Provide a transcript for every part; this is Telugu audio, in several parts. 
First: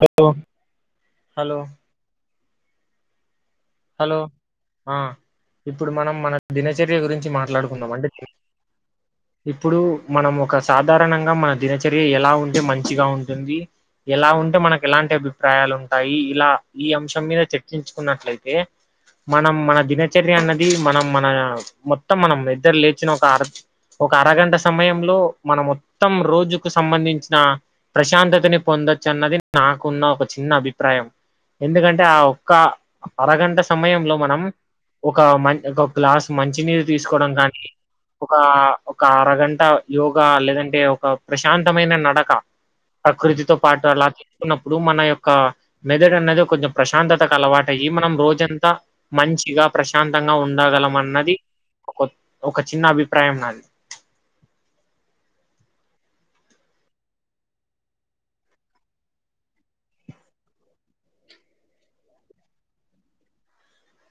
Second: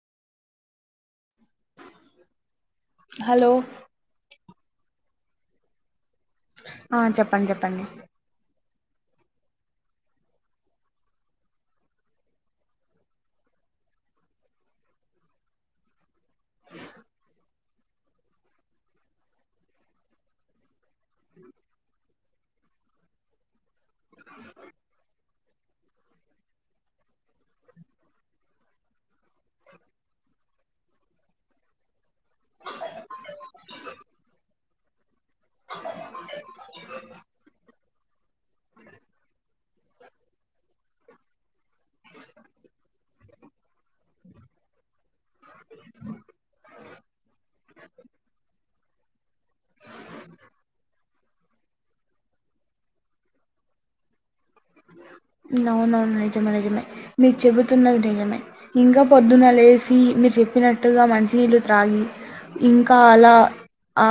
హలో హలో హలో హలో ఆ ఇప్పుడు మనం మన దినచర్య ఆ గురించి చెప్పండి చెప్పండి మాట్లాడుకుందాం అండి ఆ ఇప్పుడు మనం ఒక సాధారణంగా మన దినచర్య ఎలా ఉంటే మంచిగా ఉంటుంది ఇలా ఉంటే మనకి ఎలాంటి అభిప్రాయాలు ఉంటాయి ఇలా ఈ అంశం మీద చర్చించుకున్నట్లయితే ఏ మనం మన దినచర్య అన్నది మనం మన మొత్తం మనం ఇద్దరు లేచిన ఒక అర్ ఒక అరగంట సమయంలో మనం మొత్తం రోజుకు సంబంధించిన ప్రశాంతతని పొంది పొందచ్చన్నది నాకున్న ఒక చిన్న అభిప్రాయం ఎందుకంటే ఆ ఒక్క అరగంట సమయంలో మనం ఒక మ ఒక గ్లాస్ మంచినీరు తీసుకోవడం కానీ ఒక ఒక అరగంట యోగ లేదంటే ఒక ప్రశాంతమైన నడక ప్రకృతితో పాటు అలా తీసుకున్నప్పుడు మన యొక్క మెదడు అనేది కొంచెం ప్రశాంతతకు అలవాటు అయ్యి మనం రోజంతా మంచిగా ప్రశాంతంగా ఉండగలం అన్నది ఒక చిన్న అభిప్రాయం నాది అవునవును నిజమే నిజమే మీరు చెబుతున్నది నిజమే ఇంకా పొద్దున లేసి మీరు చెప్పినట్టుగా మంచినీళ్లు త్రాగి ఇంకా అలా ఆ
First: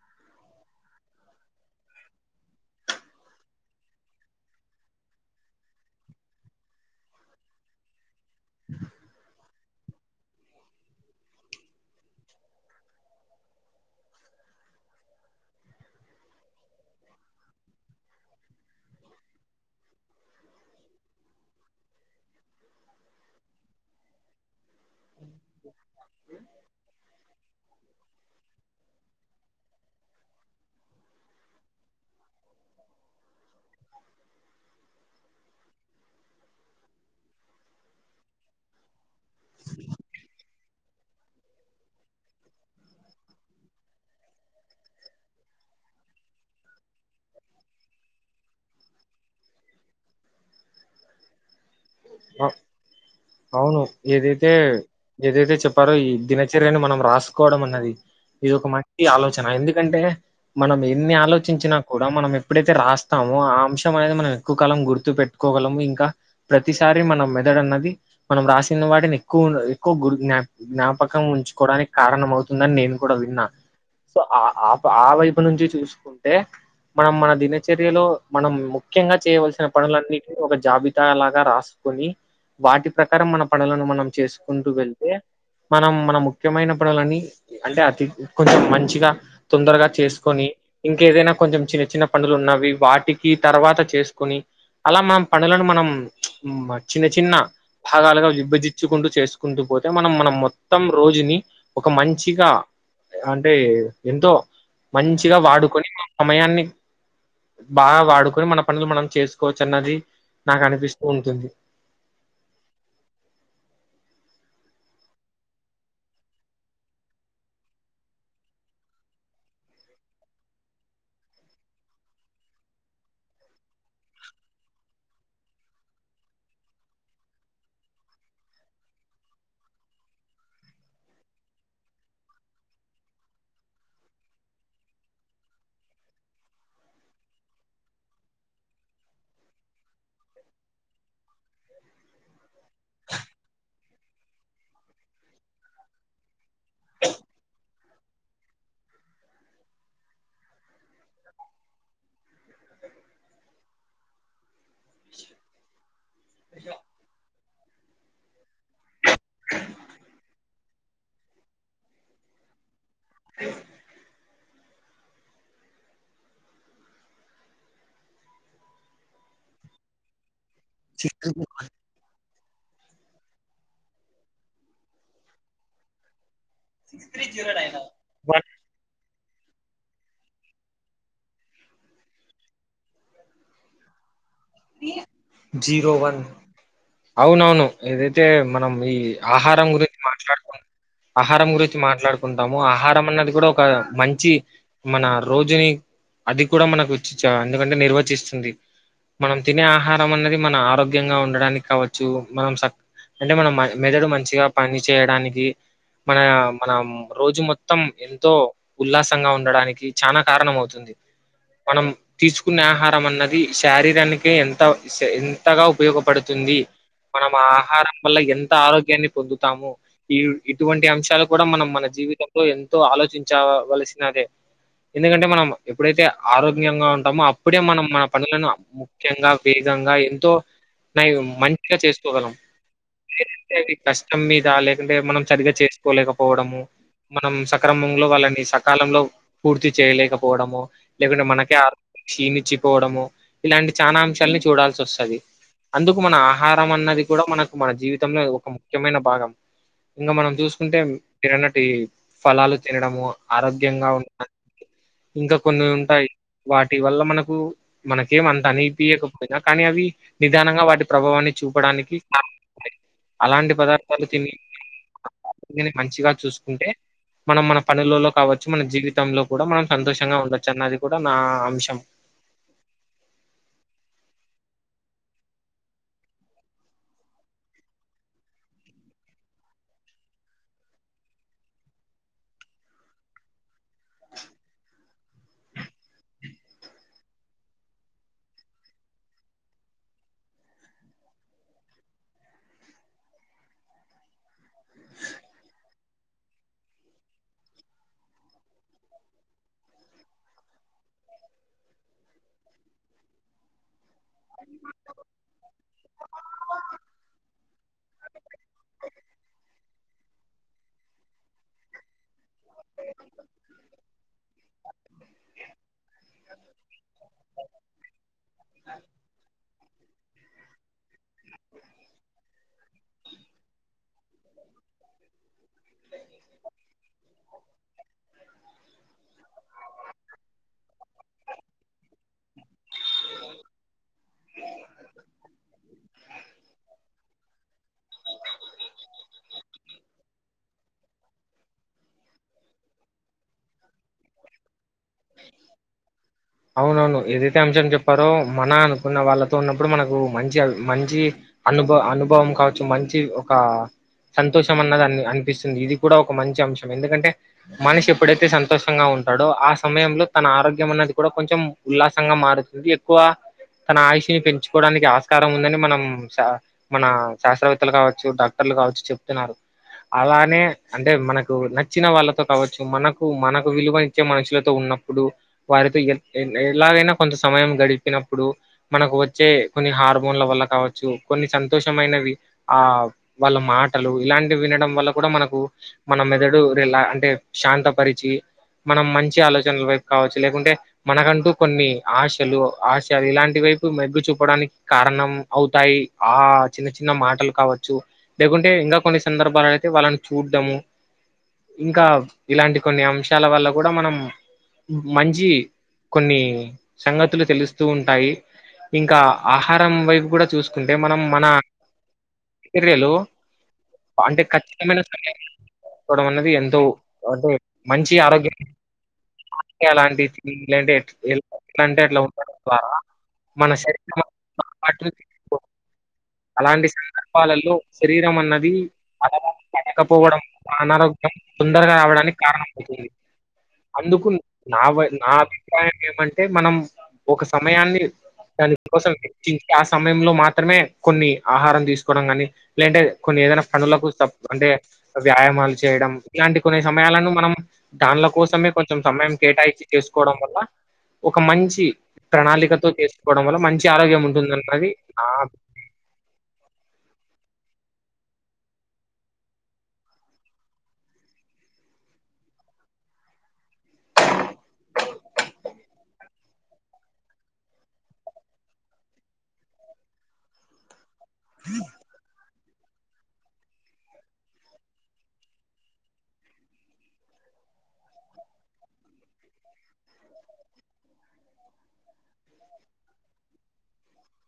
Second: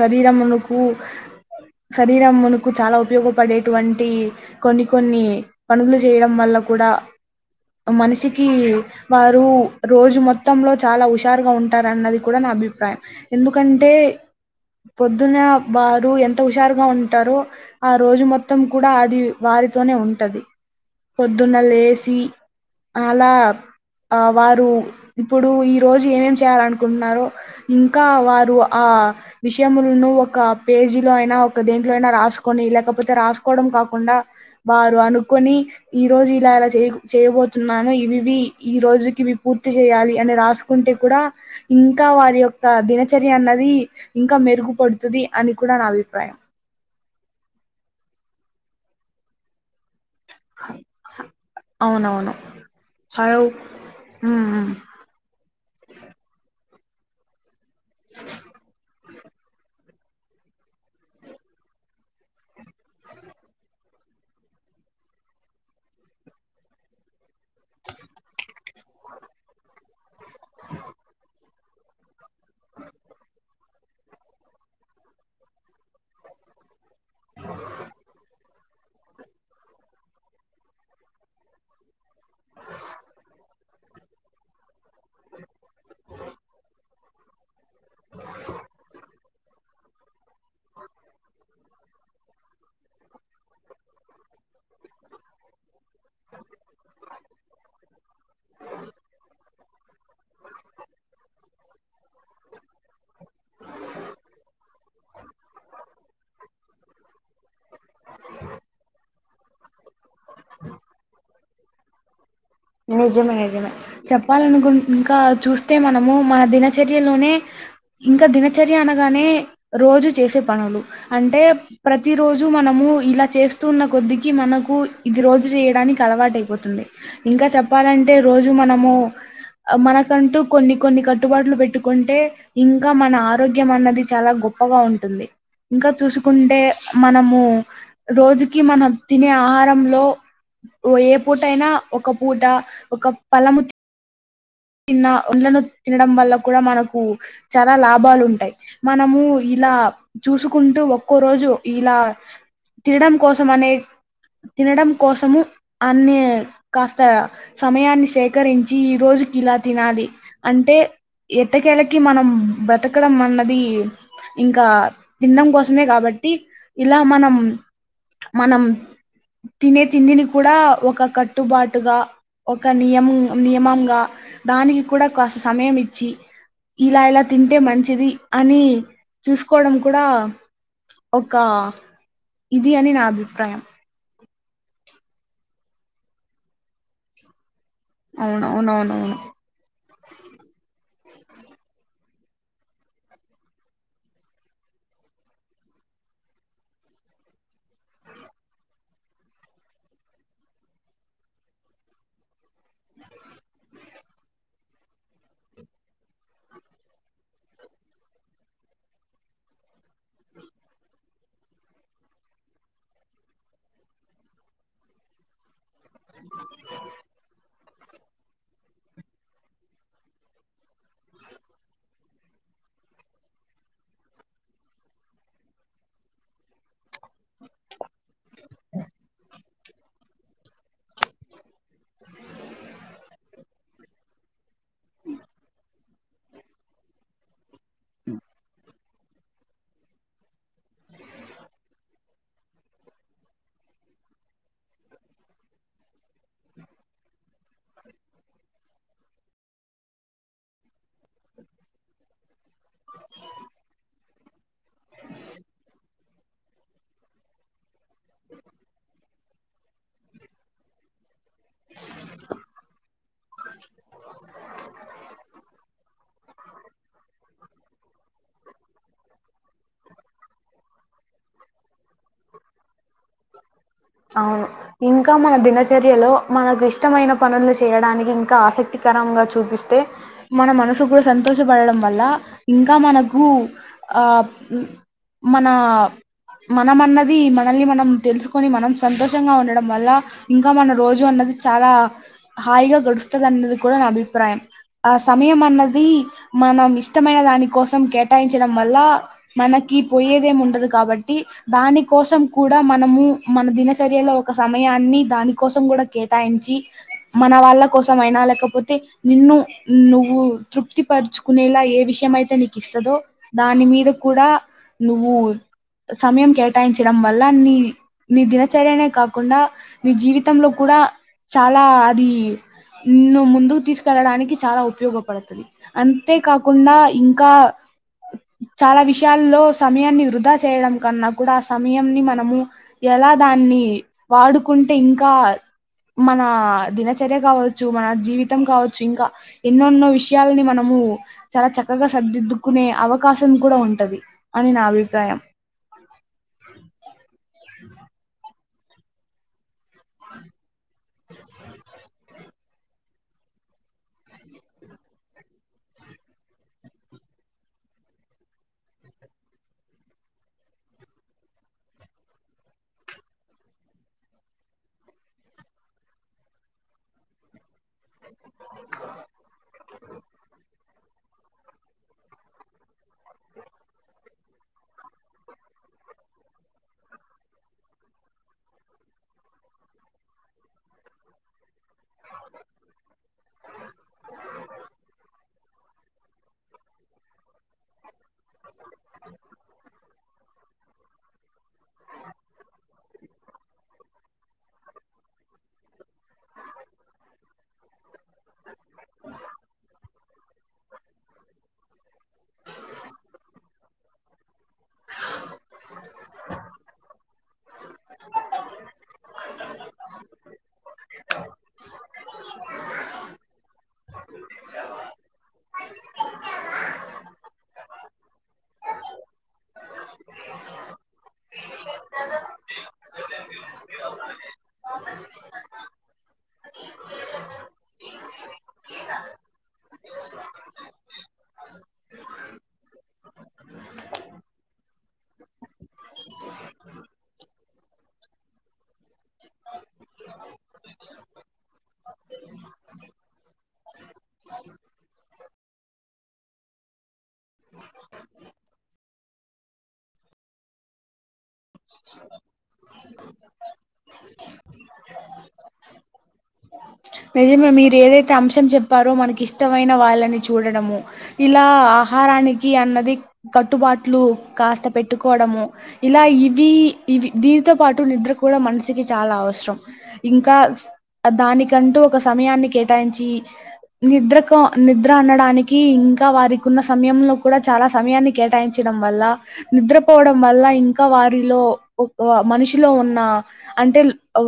శరీరం ఉనుకు శరీరం ఉనుకు చాలా ఉపయోగపడేటువంటి కొన్ని కొన్ని పనులు చేయడం వల్ల కూడా మనిషికి వారు రోజు మొత్తంలో చాలా హుషారుగా ఉంటార అన్నది కూడా నా అభిప్రాయం ఎందుకంటే పొద్దున వారు ఎంత హుషారుగా ఉంటారో ఆ రోజు మొత్తం కూడా అది వ [unintelligible] టది పొద్దున్న లేసి అలా ఆ వారు ఇప్పుడు ఈ రోజు ఏమేం చేయాల అనుకుంటున్నారో ఇ ఇంకా వారు ఆ విషయములను ఒక పేజీ లో అయినా ఒక దేంట్లో అయినా రాసు కానీ లేకపోతే రాసుకోవడం కాకుండా బాగా కొని ఈ రోజు ఇలా అలా చే చేయబోతున్నాను ఇవివి ఈ రోజు వి పూర్తి చేయాలి అని రాసు కుంటే కూడా ఇంకా వారి యొక్క దినచర్య అన్నది ఇంకా మెరుగుపడుతుంది అని కూడా నా అభిప్రాయం [inaudible] అ హలో అవును ఉమ్, ఏదైతే ఉమ్. ఏదైతే చెప్పారో ఈ దిన దిన చర్యను మనం రాసుకోవడం అన్నది ఇది ఒక మంచి ఆలోచన ఎందుకంటే మనం ఎన్ని ఆలోచించినా కూడా మనం ఎప్పుడైతే రాస్తామో ఆ అంశం మనం ఎక్కువ కాలం గుర్తు పెట్టుకోగలము ఇంకా ప్ర ప్రతిసారి మనం మెదడు అన్నది మనం రాసిన వాటిని ఎక్కువ ఎక్కువ గు జ్ఞ జ్ఞాపకం ఉంచు కోడానికి కారణం అవుతుందని నేను కూడా విన్నా సో ఆ ఆ వైపు నుంచి చూసుకుంటే మనం మన దినచర్యలో మనం ముఖ్యంగా చేయవలసిన పనులన్నిటి ఒక జాబితా లాగా రా సుకుని వాటి ప్రకారం మన పనులను మనం చేసుకుంటూ వెళ్తే మనం మన ముఖ్యమైన పనులని అంటే అతి కొంచెం మంచిగా తొందరగా చేసుకొని ఇంకేదైనా కొంచెం చిన్న చిన్న పనులు ఉన్నవి వాటికి తర్వాత చేసుకొని అలా మన పనులను మనం చిన్న చిన్న భాగాలుగా విభజించుకుంటూ చేసు కుంటూ పోతే మనం మనం మొత్తం రోజుని ఒక మంచిగా అంటే ఎంతో మంచిగా వాడుకొని సమయాన్ని బాగా వాడుకుని మన పనులు మనం చేసుకోవచ్చు అన్నది నాకు అనిపిస్తుంది ఉంటుంది నిజమే నిజమే చెప్పాలనుకున్ ఇంకా చూస్తే మనము మన దినచర్యలోనే ఇంక దినచర్య అనగానే రోజు చేసే పనులు అంటే ప్రతి రోజు మ మనము ఇలా చేస్తూ ఉన్న కొద్దికి మనకు ఇది రోజు చేయడానికి అలవాటైపోతుంది ఇంకా చెప్పాలంటే రోజు మనము మనకంటూ కొన్ని కొన్ని కట్టుబాట్లు పెట్టుకుంటే ఇంకా మన ఆరోగ్యం అన్నది చాలా ప్పగా ఉంటుంది ఇంకా చూసుకుంటే మనము రోజుకి మనం తినే ఆహారంలో ఓ ఏ పూటైనా ఒక పూట ఒక పలము తిన్న ఒండ్లను తినడం వల్ల కూడా మనకు చాలా లాభాలు ఉంటాయి మనము ఇలా చూసుకుంటూ ఒక్కో రోజు ఇలా తినడం కోసం అనే తినడం కోసము అన్ని కాస్త సమయాన్ని సేకరించి ఈ రోజు ఇలా తినాలి అంటే ఎట్టకేళకి మనం బ్రతకడం అన్నది ఇంకా తిండం కోసమే కాబట్టి ఇలా మనం మనం తినే తిండిని కూడా ఒక సిక్స్ కట్టుబాటుగా ఒక నియం నియమంగా దానికి కూడా కాస్త సమయం ఇచ్చి ఇలా ఇలా తింటే మంచిది వన్ అని చూసుకోవడం కూడా ఒక ఇది అని నా అభిప్రాయం జీరో వన్ అవునవును ఏదైతే అవును మనం ఈ అవునవునవును ఆహారం గురించి మాట్లాడుకుం ఆహారం గురించి మాట్లాడుకుంటాము ఆహారం అన్నది కూడా ఒక మంచి మన రోజుని అది కూడా మనకొచ్చిచ అందుకంటే నిర్వచిస్తుంది మనం తినే ఆహారం అనేది మన ఆరోగ్యంగా ఉండడానికి కావచ్చు మనం స అంటే మనం మ మెదడు మంచిగా పని చేయడానికి మన మనం రోజు మొత్తం ఎంతో ఉల్లాసంగా ఉండడానికి చానా కారణం అవుతుంది మనం తీసుకునే ఆహారం అన్నది శారీ ఎంతో ఎంతగా ఉపయోగపడుతుంది మనం ఆ ఆహారం వల్ల ఎంత ఆరోగ్యాన్ని పొందుతాము ఈ ఇటువంటి అంశాలు కూడా మనం మన జీవితంలో తో ఆలోచించవలసినదే ఎందుకంటే మనం ఎప్పుడైతే ఆరోగ్యంగా ఉంటామో అప్పుడే మనం మన పనులను ముఖ్యంగా వేగంగా ఎంతో నై మంచిగా చేసుకోగలం కష్టం మీద లేకుంటే మనం చరిగా చేసుకోలేకపోవడము మనం సక్రమంలో వాళ్ళని సకాలంలో పూర్తి చేయలేకపోవడము లేకుంటే మనకే ఆ క్షీణిచ్చిపోవడము ఇలాంటి చానా అంశాల్ని చూడాల్సి వస్తది అందుకు మన ఆహారం అన్నది కూడా మన మన జీవితంలో ఒక ముఖ్యమైన భాగం ఇంగ మనం చూసుకుంటే మీరన్నటి ఫలాలు తినడము ఆరోగ్యంగా ఉన్న ఇంక కొన్ని ఉంటాయి వాటి వల్ల మనకు మనకేం అంత అనిపీకపొయినా కానీ అవి నిదానంగా వాటి ప్రభావాన్ని చూపడానికి అలాంటి పదార్థాలు తిని మంచిగా చూసుకుంటే మనం మన పనులలో కావచ్చు మన జీవితంలో కూడా మనం సంతోషంగా ఉండచ్చు అన్నది కూడా నా అంశం. అవును ఇంకా మన దినచర్యలో మనకు ఇష్టమైన పనులు చేయడానికి ఇంకా ఆసక్తికర చూపిస్తే మన మనసు కూడా సంతోషపడడం వల్ల ఇంకా మనకు ఆ మన మనం అన్నది మనల్ని మనం తెలుసుకొని మనం సంతోషంగా ఉండడం వల్ల ఇంకా మన రోజు అన్నది చాలా హాయిగా గడుస్తదన్నది కూడా నా అభిప్రాయం ఆ సమయం అన్నది మనం ఇష్టమైన దాని కోసం కేటాయించడం వల్ల మనకి పోయేదేం ఉండదు కాబట్టి దాని కోసం కూడా మనము మన దినచర్యలో ఒక సమయాన్ని దానికోసం గూడా కేటాయించి మన వాళ్ళ కోసం అయినా లేకపోతే నిన్ను నువ్వు తృప్తి పరుచుకునేలా ఏ విషయం అయితే నీకు ఇస్తదో దాని మీద కూడా నువ్వు సమయం కేటాయించడం వల్ల నీ నీ దినచర్యనే కాకుండా నీ జీవితంలో కూడా చాలా అది నిన్ను ముందుకు తీసుకెళ్లడానికి చాలా ఉపయోగపడతది అంతేకాకుండా ఇంకా చాలా విషయాల్లో సమయాన్ని వృధా చేయడం కన్నా కూడా ఆ సమయంన్ని మనము ఎలా దాన్ని వాడుకుంటే ఇంకా మన దినచర్య గావచ్చు మన జీవితం కావచ్చు ఇంకా ఎన్నోన్నో విషయాలని మనము నువ్వు చాలా చక్కగా సరిద్దిద్దుకునే అవకాశం కూడా ఉంటది అని నా అభిప్రాయం [inaudible] అవునవును ఏదైతే అంశం చెప్పారో మన అనుకున్న వాళ్ళతో ఉన్నప్పుడు మనకు మంచి అ మంచి అనుభ అనుభవం కావచ్చు మంచి ఒక సంతోషం అన్నది అని అనిపిస్తుంది ఇది కూడా ఒక మంచి అంశం ఎందుకంటే మనిషి ఎప్పుడైతే సంతోషంగా ఉం టాడు ఆ సమయంలో తన ఆరోగ్యం అనేది కూడా కొంచెం ఉల్లాసంగా మారుతుంది ఎక్కువ తన ఆయుష్ని పెంచుకోవడానికి ఆస్కారం ఉందని మనం మన శాస్త్రవేత్తలు కావచ్చ డాక్టర్లు కావచ్చు చెప్తున్నారు అలానే అంటే మనకు నచ్చిన వాళ్ళతో కావచ్చు మనకు మనకు విలువ ఇచ్చే మనుషులతో ఉన్నప్పుడు వారి తో ఎలాగైనా కొంత సమయం గడిపినప్పుడు మనకు వచ్చే కొన్ని హార్మోన్ల వల్ల కావ చ్చెు కొన్ని సంతోషమైనవి ఆ వాళ్ళ మాటలు ఇలాంటివి వినడం వల్ల కూడా మనకు మన మెదడు రిలా అంటే శాంతపరిచి మనం మంచి ఆలోచనల వైపు కావచ్చు లేకుంటే మనకంటూ కొన్ని ఆశలు ఆశలు ఇలాంటి వైపు మెగ్గు చూపడానికి కారణం అవుతాయి ఆ చిన్న చిన్న మాటలు కావచ్చు లేకుంటే ఇంకా కొన్ని సందర్భాలు అయితే వాళ్ళని చూడము ఇంకా ఇలాంటి కొన్ని అంశాల వల్ల కూడా మనం మంచి కొన్ని సంగతులు తెలుస్తూ ఉంటాయి ఇంకా ఆహారం వైపు కూడా చూసుకుంటే మనం మన చర్యలు అంటే ఖచ్చితమైన కోడం అన్నది ఎంతో అంటే మంచి ఆరోగ్యం ఎలాంటి ఎట్లంటే ఎల్ ఎట్లాంటే అట్లా ఉంటారా [unintelligible] అలాంటి సందర్భాలలో శరీరం అన్నది అలవాటు పడకపోవడం అనారోగ్యం తొందరగా రావడానికి కారణం మవుతుంది అందుకు నా నా అభిప్రాయం ఏమంటే మనం ఒక సమయాన్ని దానికోసమే ఆ సమయంలో మాత్రమే కొన్ని ఆహారం దీసుకోవడం కానీ లేంటే కొన్ని ఏదైనా పనులకు త అంటే వ్యాయామాలు చేయడం ఇలాంటి కొన్ని సమయాలను మనం దానిలో కూడా కోసమే కొంచెం సమయం కేటాయించి చేసుకోవడం వల్ల ఒక మంచి ప్రణాళికతో చేసుకోవడం వల్ల మంచి ఆరోగ్యం ఉంటుందన్నది నా [inaudible] నిజమే మీరు ఏదైతే అంశం చెప్పారో మనకి ఇష్టమైన వాళ్ళని చూడడము ఇలా ఆహారానికి అన్నది కట్టుబాట్లు కాస్త పెట్టుకోవడము ఇలా ఇవి ఇవి దీనితో పాటు నిద్ర కూడా మనషికి చాలా అవసరం ఇంకా కంటూ ఒక సమయాన్ని కేటాయించి నిద్రకో నిద్ర అనడానికి ఇంకా వారికున్న సమయంలో కూడా చా సమయాన్ని కేటాయించడం వల్ల నిద్రపోవడం వల్ల ఇంకా వారిలో ఒక మనిషి లో ఉన్న అంటే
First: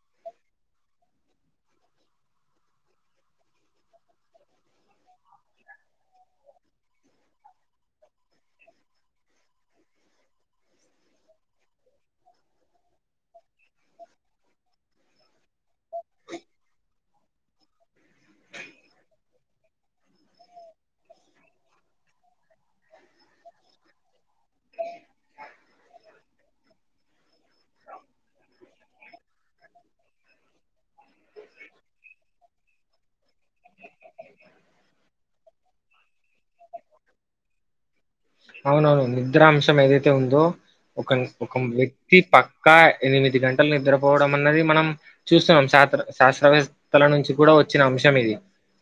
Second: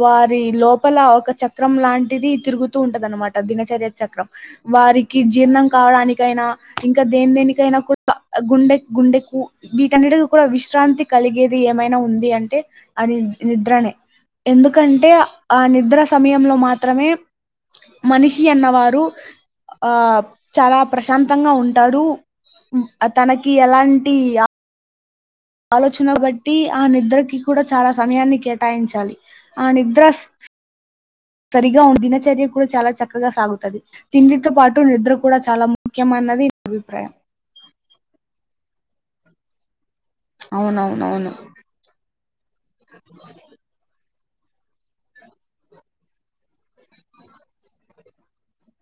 వారి లోపల ఒక చక్రం లాంటి తిరుగుతూ ఉంటదనమాట్ దినచర్య చక్రం వారికి జీర్ణం కావడానికైనా ఇంకా దేన్ దేనికైనా కూడా గుండె గుండెకు వీటన్నిటి కూడా విశ్రాంతి కలిగేది ఏమైనా ఉంది అంటే అని నిద్రనే ఎందుకంటే ఆ నిద్ర సమయంలో మా మనిషి అన్నవారు ఆ చాలా ప్రశాంతంగా ఉంటాడు తనకి ఎలాంటి ఆలోచన గట్టి ఆ నిద్రకి కూడా చాలా సమయాన్ని కేటాయించాలి ఆ నిద్ర సరిగా దినచర్య కూడా చాలా చక్కగా సాగుతది తిండితో పాటు నిద్ర కూడా చాలా ముఖ్య న్నది అభిప్రాయం అవునవును నిద్ర అంశం ఏదై ఉందో ఒక అవునవునవును ఒక వ్యక్తి పక్కా ఎనిమిది గంటలు నిద్ర పోవడం అన్నది మనం చూస్తున్నాం శాత్ర శాస్త్రవేత్తల నుంచి గుడ వచ్చిన అంశం ఇది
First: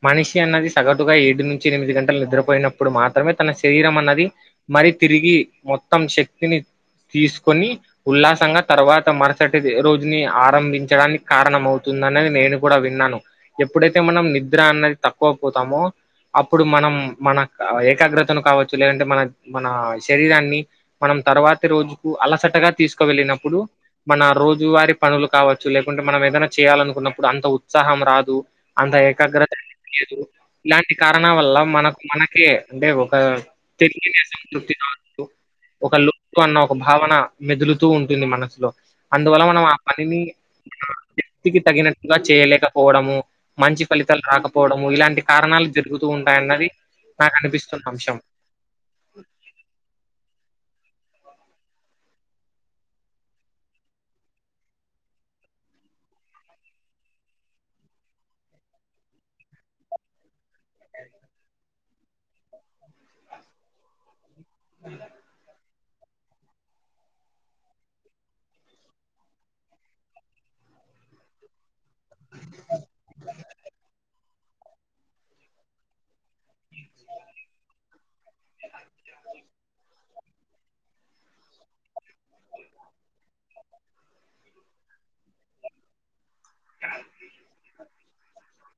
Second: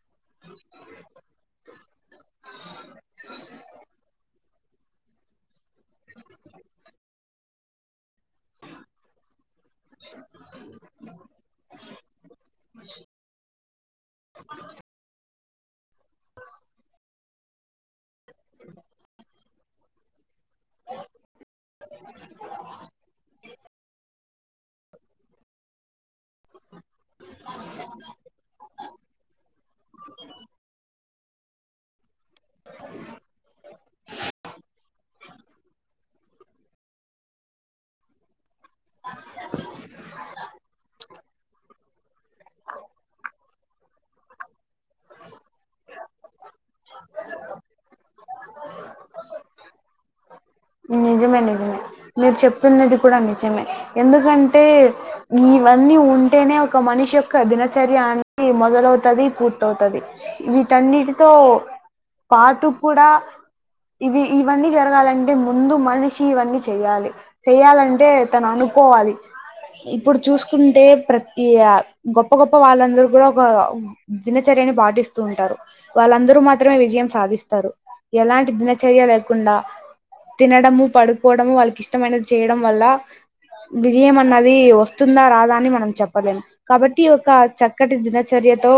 మనిషి అన్నది సగటుగా ఏడు నుంచి ఎనిమిది గంటలు నిద్రపోయినప్పుడు మాత్రమే తన శరీరం అన్నది మరి తిరిగి మొత్తం శక్తిని తీసుకొని ఉల్లాసంగా తర్వాత మరుసటి రోజుని ఆరంభించడానికి కారణమవు తుందనేది నేను కూడా విన్నాను ఎప్పుడైతే మనం నిద్ర అన్నది తక్కువ పోతాము అప్పుడు మనం మన ఏకాగ్రతను కావచ్చు లేదంటే మన మన శరీరాన్ని మనం తర్వాతి రోజుకు అలసటగా తీసుకు వెళ్ళినప్పుడు మన రోజు వారి పనులు కావచ్చు లేకుంటే మనమేదన్ చేయాలనుకున్నప్పుడు అంత ఉత్సాహం రాదు అంత ఏకాగ్రత లేదు ఇలాంటి కారణ వల్ల మనక్ మన అంటే ఒక తెరి సంతృప్తి కాదు ఒకలు అన్న ఒక భావన మెదులుతూ ఉంటుంది మనసులో అందువల్ల మనం ఆ పనిని వ్యక్తికి తగినట్టుగా చేయలేకపోవడము మంచి ఫలితాలు రాకపోవడము ఇలాంటి కారణాలు జరుగుతూ అన్నది నాకనిపిస్తున్న అంశం నిజమే నిజమే మీరు చెప్తున్నది కూడా నిజమే ఎందుకంటే మీ ఇవన్నీ ఉంటేనే ఒక మనిషి యొక్క దినచర్య అనేది మొదలవుతది పూర్తవుతది వీటన్నిటితో పాటు కూడా ఇవి ఇవన్నీ జరగాలన్ మనిషి ఇవన్నీ చెయ్యాలి చెయ్యాలంటే తను అనుకోవాలి ఇప్పుడు చూసుకుంటే ప్రతి గొప్ప గొప్ప వాళ్ళందరు కూడా ఒక దినచర్య పాటిస్తూ ఉంటారు వాళ్ళందరూ విజయం సాధిస్తారు ఎలాంటి దినచర్య లేకుండా తినడము పడుకోవడము వాళ్ళకిష్టమైనది చేయడం వల్ల విజయం అన్నది వస్తుందా రాదా అని మనం చెప్పలేము కాబట్టి ఒక చక్కటి దినచర్యతో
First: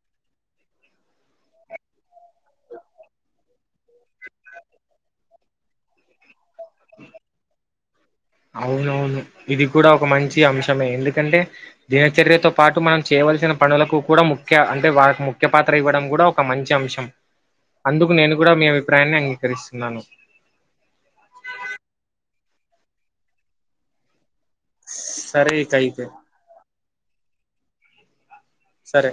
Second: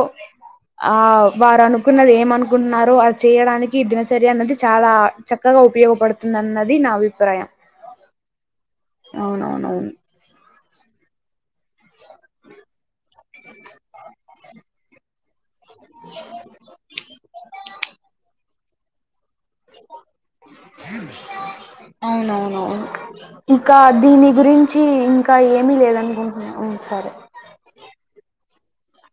ఆ వారనుకున్నది ఏమనుకుంట్నారో అది చెయ్యడానికి దినచర్య అనేది చాలా చక్కగా ఉపయోగపడుతుందన్నది నా అభిప్రాయం అవునవును ఇది అవునవునవును కూడా ఒక మంచి అంశమే ఎందుకంటే దినచర్యతో పాటు మనం చేయవలసిన పనులకు కూడా ముఖ్య అంటే వాళ్ళక్ ముఖ్యపాత్ర ఇవ్వడం కూడా ఒక మంచి అంశం అందుకు నేను కూడా మీ అభిప్రాయాన్ని అంగీ కరిస్తున్నాను. అవునవునవును ఇంకా దీని గురించి ఇంకా సరే ఇక ఏమి అయితే లేదనుకుంటున్నాను ఉమ్ సరే. ఆహ్. సరే.